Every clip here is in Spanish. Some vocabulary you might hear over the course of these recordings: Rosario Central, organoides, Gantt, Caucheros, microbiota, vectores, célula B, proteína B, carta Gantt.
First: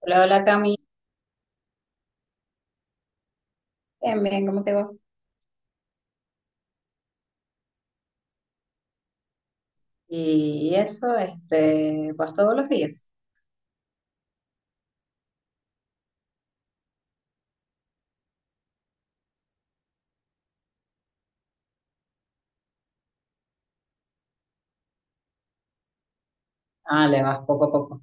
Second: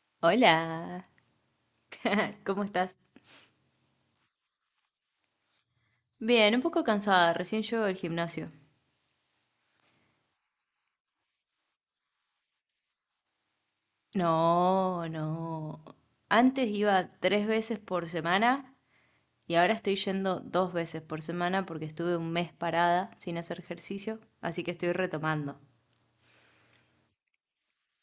Hola, hola, Cami. Hola, ¿cómo estás? Bien, bien, ¿cómo te va? Bien, un poco cansada, recién llego del gimnasio. Y eso, ¿vas todos los días? No, no. Antes iba tres veces por semana y ahora estoy yendo dos veces por semana porque estuve un mes parada sin hacer ejercicio, así que estoy retomando. Ah, le vas poco a poco.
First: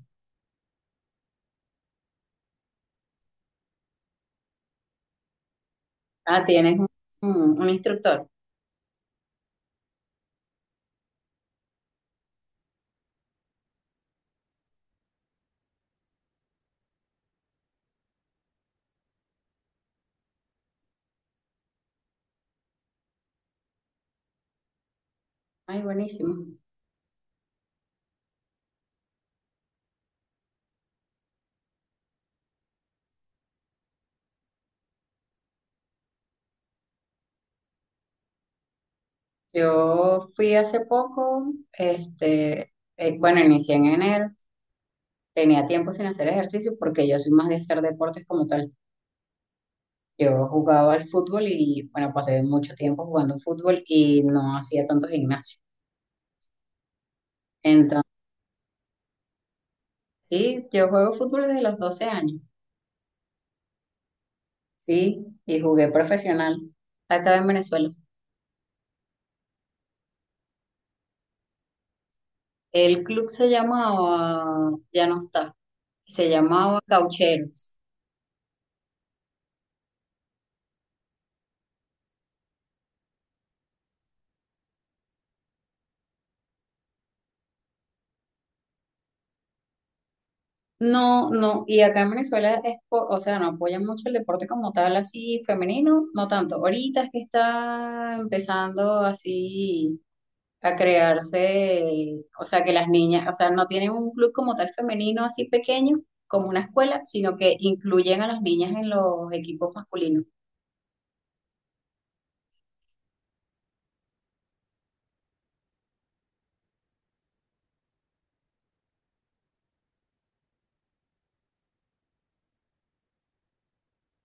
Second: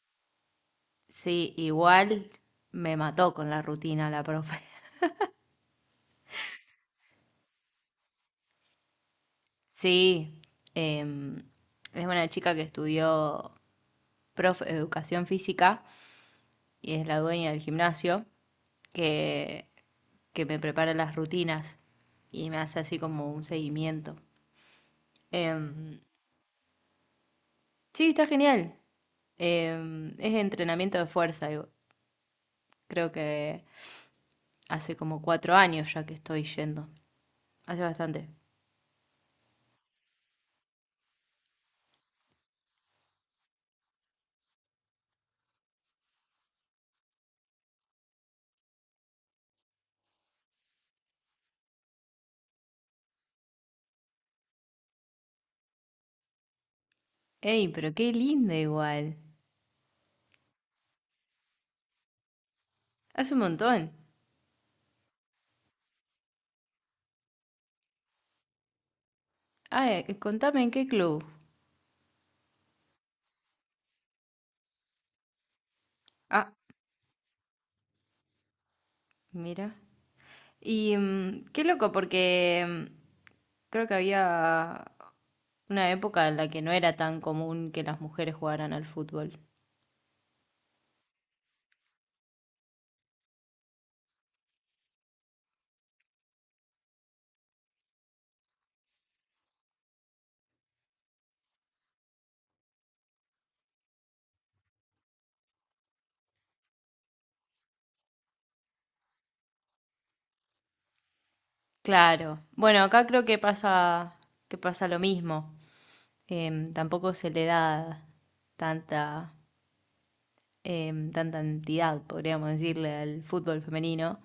Sí, igual me mató con la rutina la profe. Ah, tienes un instructor. Sí, em, es una chica que estudió profe, educación física y es la dueña del gimnasio. que, que me prepara las rutinas y me hace así como un seguimiento. Ay, Em, buenísimo. sí, está genial. Es entrenamiento de fuerza y creo que hace como 4 años ya que estoy yendo. Hace bastante. Yo fui hace poco, este, bueno, inicié en enero. Tenía tiempo sin hacer ejercicio porque yo soy más de hacer deportes como tal. Yo jugaba al fútbol y, bueno, pasé mucho tiempo jugando fútbol y no hacía tanto gimnasio. Ey, pero Entonces, qué lindo igual. sí, yo juego fútbol desde los 12 años. Hace un montón. Sí, y jugué profesional acá en Venezuela. Ah, contame en qué club. El club se llamaba, ya no está, se Ah, llamaba Caucheros. mira. Y qué loco, porque creo que había una época en la que no era tan común que las mujeres jugaran al fútbol. No, no, y acá en Venezuela es, o sea, no apoyan mucho el deporte como tal, así femenino, no tanto. Ahorita es que está empezando así a crearse, o sea, que las niñas, o sea, no tienen un club como tal femenino así pequeño, como una escuela, sino que incluyen a las niñas en los equipos masculinos. Claro. Bueno, acá creo que pasa lo mismo. Tampoco se le da tanta, tanta entidad, podríamos decirle, al fútbol femenino.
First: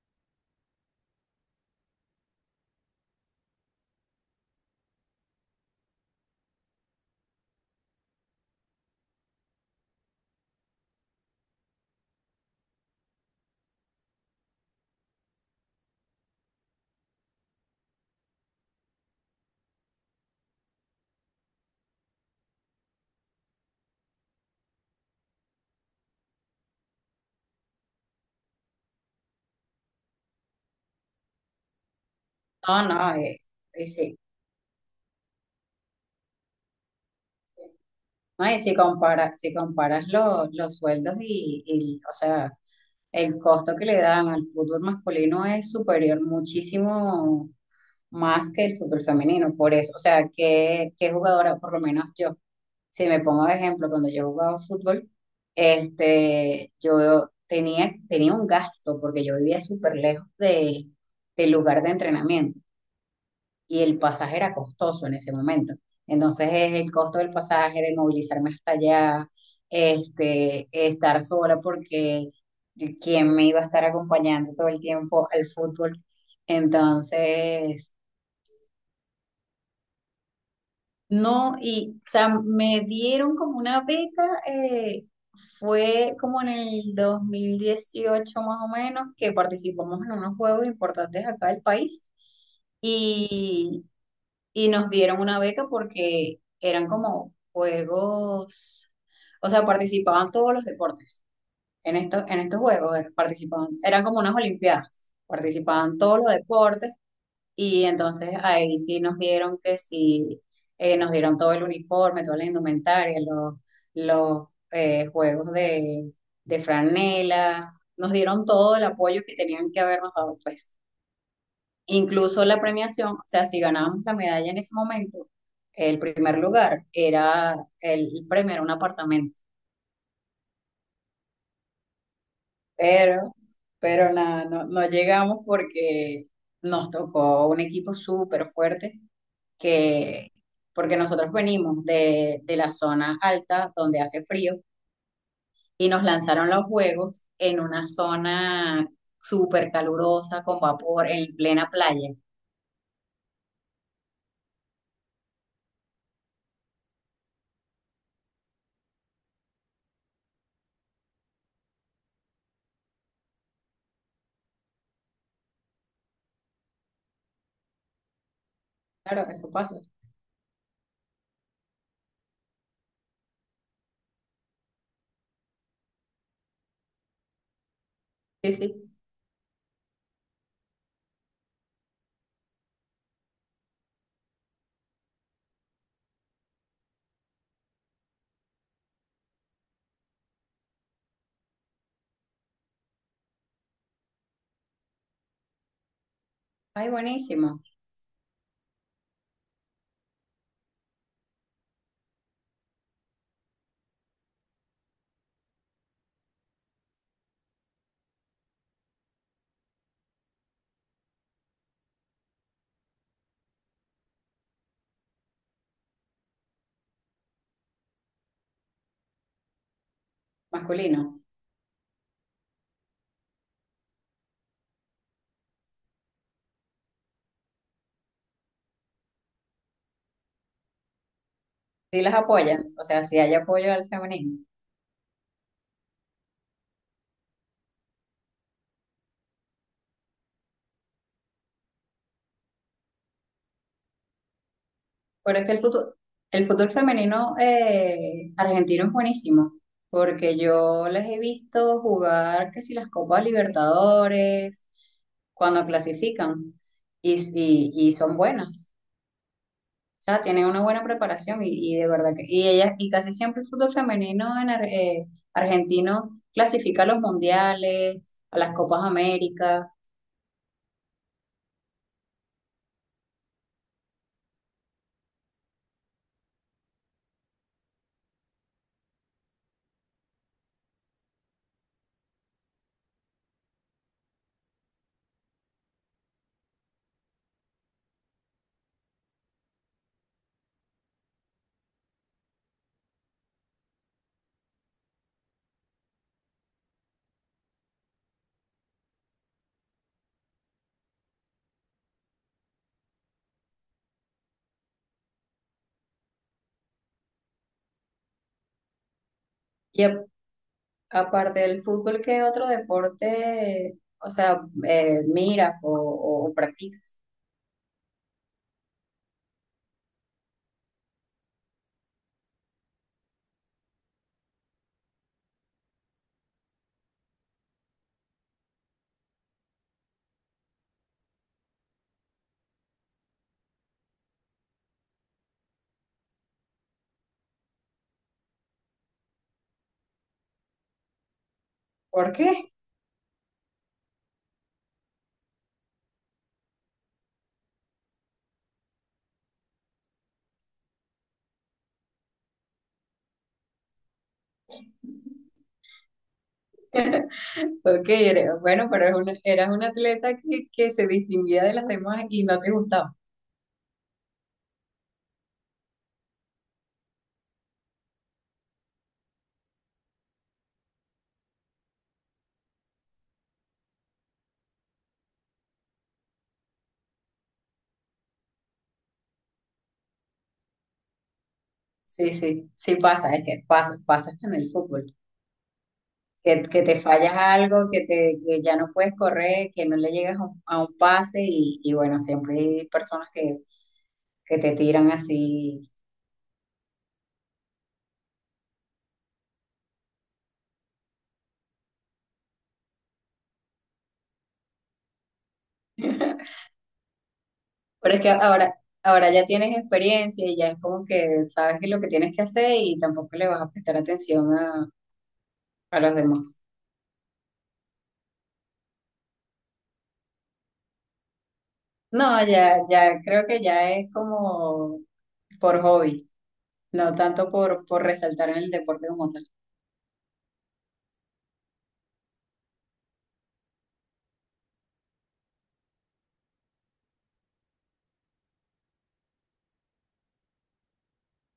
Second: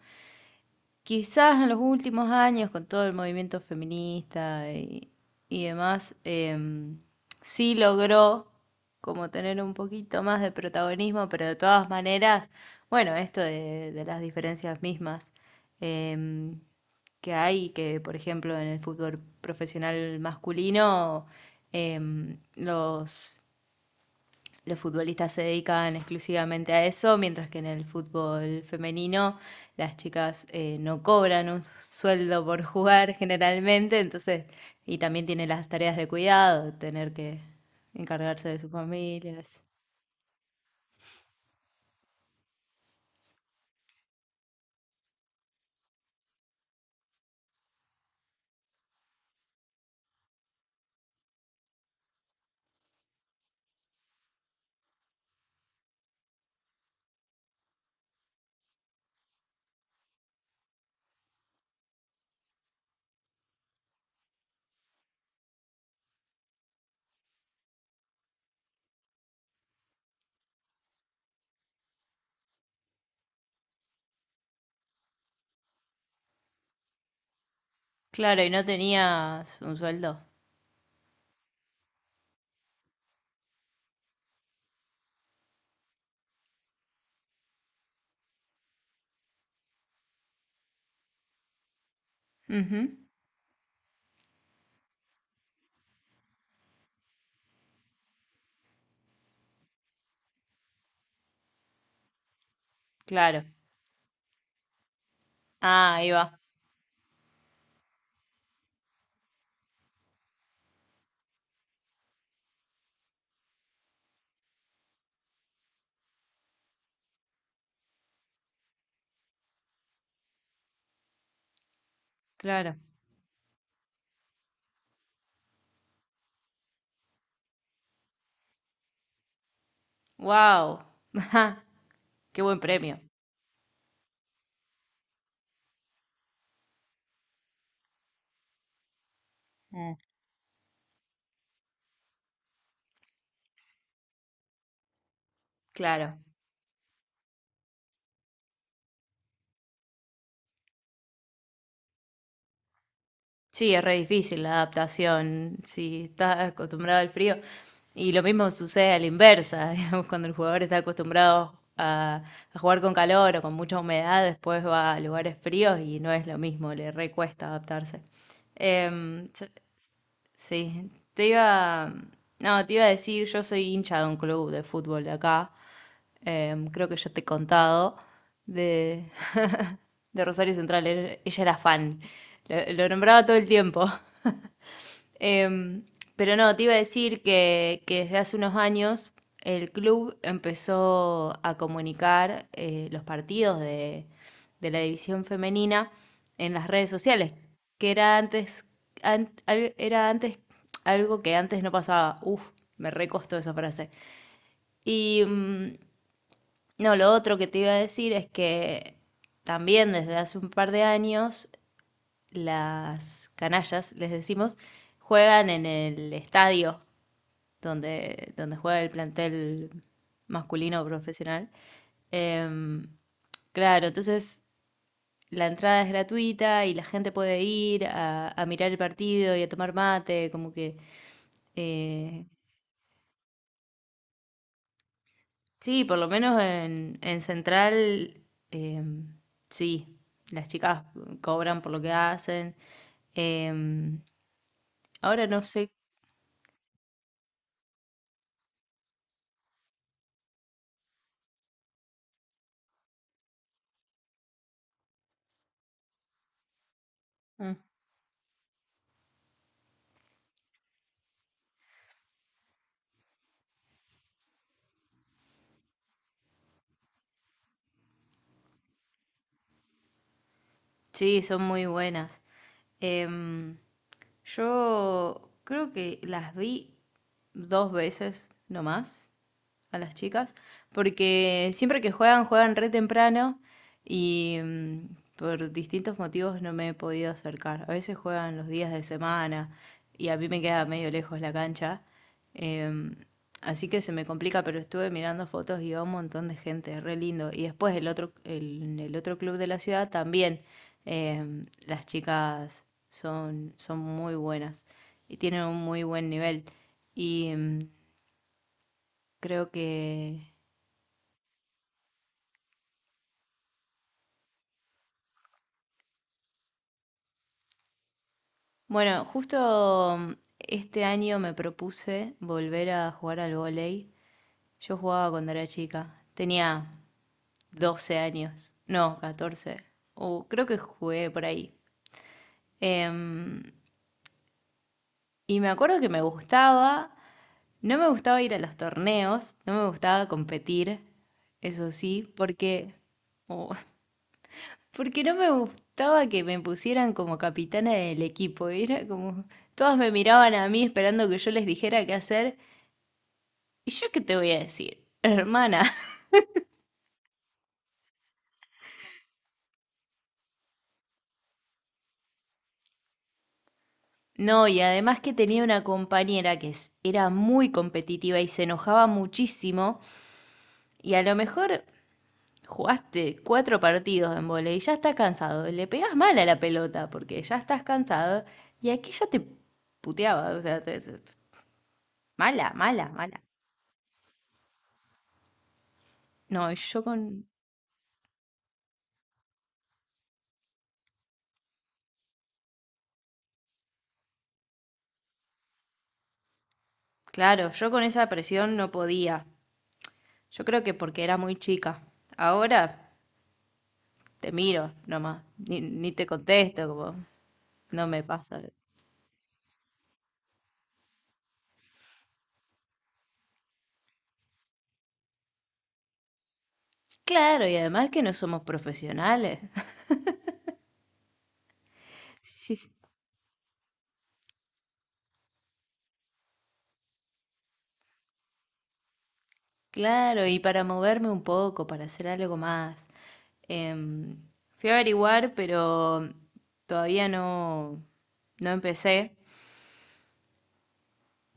Quizás en los últimos años, con todo el movimiento feminista y demás, sí logró como tener un poquito más de protagonismo, pero de todas maneras, bueno, esto de las diferencias mismas em, que hay, que por ejemplo en el fútbol profesional masculino, em, los los futbolistas se dedican exclusivamente a eso, mientras que en el fútbol femenino las chicas no cobran un sueldo por No, jugar no, generalmente, sí. entonces, y también tienen las tareas de cuidado, tener que encargarse ¿No? de Y sus si comparas si familias. comparas los sueldos o sea, el costo que le dan al fútbol masculino es superior muchísimo más que el fútbol femenino. Por eso, o sea, ¿que qué jugadora? Por lo menos yo, si me pongo de ejemplo, cuando yo jugaba fútbol, yo tenía un gasto porque yo vivía súper lejos del lugar de entrenamiento y el pasaje era costoso en ese momento. Entonces es el costo del pasaje, de movilizarme hasta allá, estar sola porque quién me iba a estar acompañando todo el tiempo al fútbol. Entonces, Claro, y no tenías un sueldo. no, y o sea, me dieron como una beca, fue como en el 2018 más o menos, que participamos en unos juegos importantes acá del país. Ujú, Y y nos dieron una beca porque eran como juegos, o sea, participaban todos los deportes en estos juegos, claro. participaban, eran como unas olimpiadas, Ah, participaban ahí todos los va. deportes. Y entonces ahí sí nos dieron que sí, nos dieron todo el uniforme, toda la indumentaria, los juegos de franela, nos dieron todo el apoyo que tenían que habernos dado, pues. Incluso la Claro. premiación, o sea, si ganábamos la medalla en ese momento, el primer lugar era el premio, era un apartamento. Wow. Qué buen premio. Pero, pero nada, no, no llegamos porque nos tocó un equipo súper fuerte Mm. que, porque nosotros venimos de la zona alta donde hace frío y nos Claro. lanzaron los juegos en una zona súper calurosa, con vapor, en plena playa. Sí, es re difícil la adaptación si estás acostumbrado al frío. Y lo mismo sucede a la inversa, digamos, cuando el jugador está acostumbrado a jugar con calor o con mucha humedad, después va a lugares fríos y no es lo mismo, le recuesta adaptarse. Em, Claro, eso pasa. Sí, te iba, no, te iba a decir, yo soy hincha de un club de fútbol de acá, creo que yo te he contado, Sí, sí. de, de Rosario Central, ella era fan, lo nombraba todo el tiempo. Em, pero no, te iba a decir que desde hace unos años el club empezó a comunicar los partidos de la división femenina en las redes Ay, sociales buenísimo. que era antes algo que antes no pasaba. Uf, me recostó esa frase. Y no, lo otro que te iba a decir es que también desde hace un par de años las canallas, les decimos, juegan en el estadio donde juega el plantel masculino Masculino. profesional. Em, claro, entonces la entrada es gratuita y la gente puede ir a mirar el partido y a tomar mate, como que... Sí las eh, apoyas, o sea, sí hay apoyo al feminismo. sí, por lo menos en Central, eh, sí, las chicas cobran por lo que hacen. Em, ahora Pero no es que sé, el fútbol femenino argentino es buenísimo, porque yo les he visto jugar que si las Copas Libertadores, cuando clasifican, y, mm, y, y son buenas. O sea, tienen una buena preparación y de verdad que, y ellas, y casi siempre el fútbol femenino en argentino clasifica a los mundiales, a las Copas América. sí, son muy buenas. Em, yo creo que las vi dos veces nomás a las chicas, porque siempre que juegan, juegan re temprano y por distintos motivos no me he podido acercar. A veces juegan los días de semana y a mí me queda medio lejos la cancha, em, así que se me complica, pero estuve mirando fotos y va un montón de gente, re lindo. Y después el otro, el otro club de la ciudad también, las chicas son muy buenas y tienen un muy buen nivel. Y creo que Aparte del fútbol, ¿qué otro deporte, o sea, miras o practicas? bueno, justo este año me propuse volver a jugar al vóley. Yo jugaba cuando era chica. Tenía 12 años. No, 14, o creo que jugué por ahí. Em, y me acuerdo que me gustaba. No me gustaba ir a los torneos. No me gustaba competir. Eso sí, ¿Por qué? porque... oh, porque no me gustaba que me pusieran como capitana del equipo. Era como... Todas me miraban a mí esperando que yo les dijera qué hacer. ¿Y yo qué te voy a decir? Hermana. Ok, bueno, pero eras una atleta que se distinguía de las demás y no te gustaba. No, y además que tenía una compañera que era muy competitiva y se enojaba muchísimo. Y a lo mejor jugaste cuatro partidos en vóley y ya estás cansado. Le pegás mal a la pelota porque ya estás cansado. Y aquí ya te puteaba. O sea, Sí, mala, sí, sí mala, pasa, mala. es que pasa, pasa hasta en el fútbol. Que, No, y que te yo fallas con. algo, que ya no puedes correr, que no le llegas a un pase y bueno, siempre hay personas que te tiran así. Claro, yo con esa presión no podía. Yo creo que porque era muy chica. Ahora te miro nomás. Ni te contesto, como. No Pero es me que pasa. ahora ya tienes experiencia y ya es como que sabes que lo que tienes que hacer y tampoco le vas a prestar atención a los demás. Claro, y además que no somos profesionales. No, Sí, ya, sí. ya creo que ya es como por hobby, no tanto por resaltar en el deporte como tal. Claro, y para moverme un poco, para hacer algo más. em, fui a averiguar, pero todavía no, no empecé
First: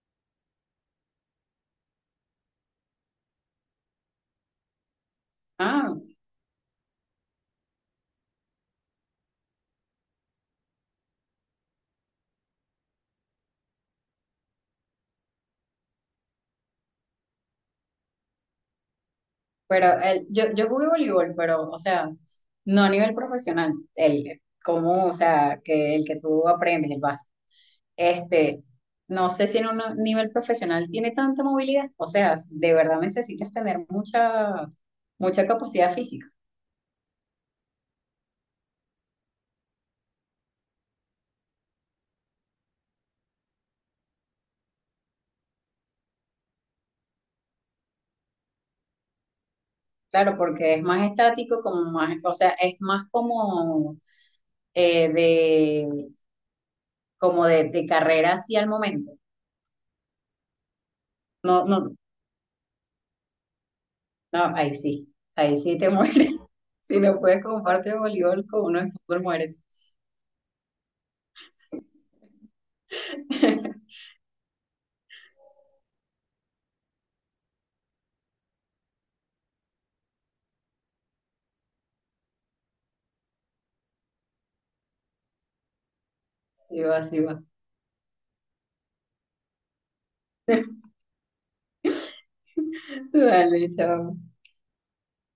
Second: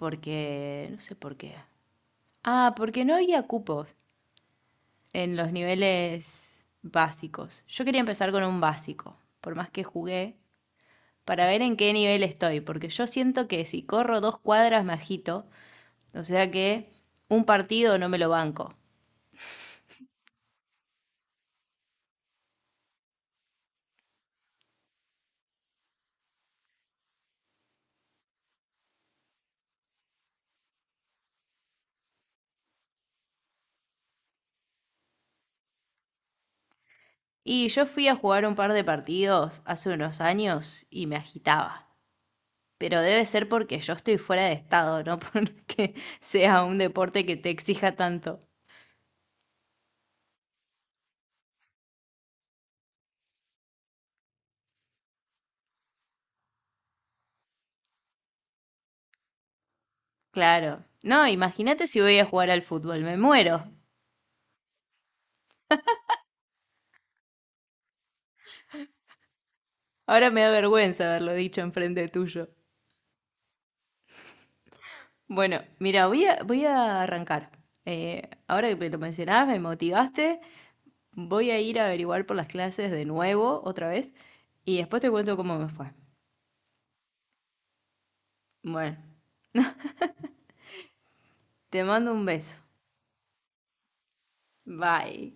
porque, no sé por qué. Ah, porque no había cupos en los Ah, niveles básicos. Yo quería empezar con un básico, por más que jugué, para ver en qué nivel estoy, porque yo siento que si corro 2 cuadras me agito. O sea que un partido no me lo banco. pero yo jugué voleibol, pero, o sea, no a nivel profesional, o sea, que el que tú aprendes, el básico. Este, no sé si en un nivel profesional tiene tanta movilidad, o sea, de verdad necesitas tener mucha, mucha capacidad física, Y yo fui a jugar un par de partidos hace unos años y me agitaba. Pero debe ser porque yo estoy fuera de estado, no porque sea un deporte que te exija tanto. claro, porque es más estático, como más, o sea, es más como eh, de, como de carrera así al momento. Claro. No, No, imagínate no, si voy a jugar al fútbol, me muero. no, ahí sí te mueres. Si no puedes compartir voleibol con uno en fútbol, mueres. Ahora me da vergüenza haberlo dicho enfrente tuyo. Bueno, mira, voy a arrancar. Ahora que me lo mencionabas, me motivaste. Voy a ir a averiguar por las clases de nuevo, otra vez, y después te cuento cómo me fue. Sí va, sí va. Bueno, te mando un beso. Dale, chao. Bye.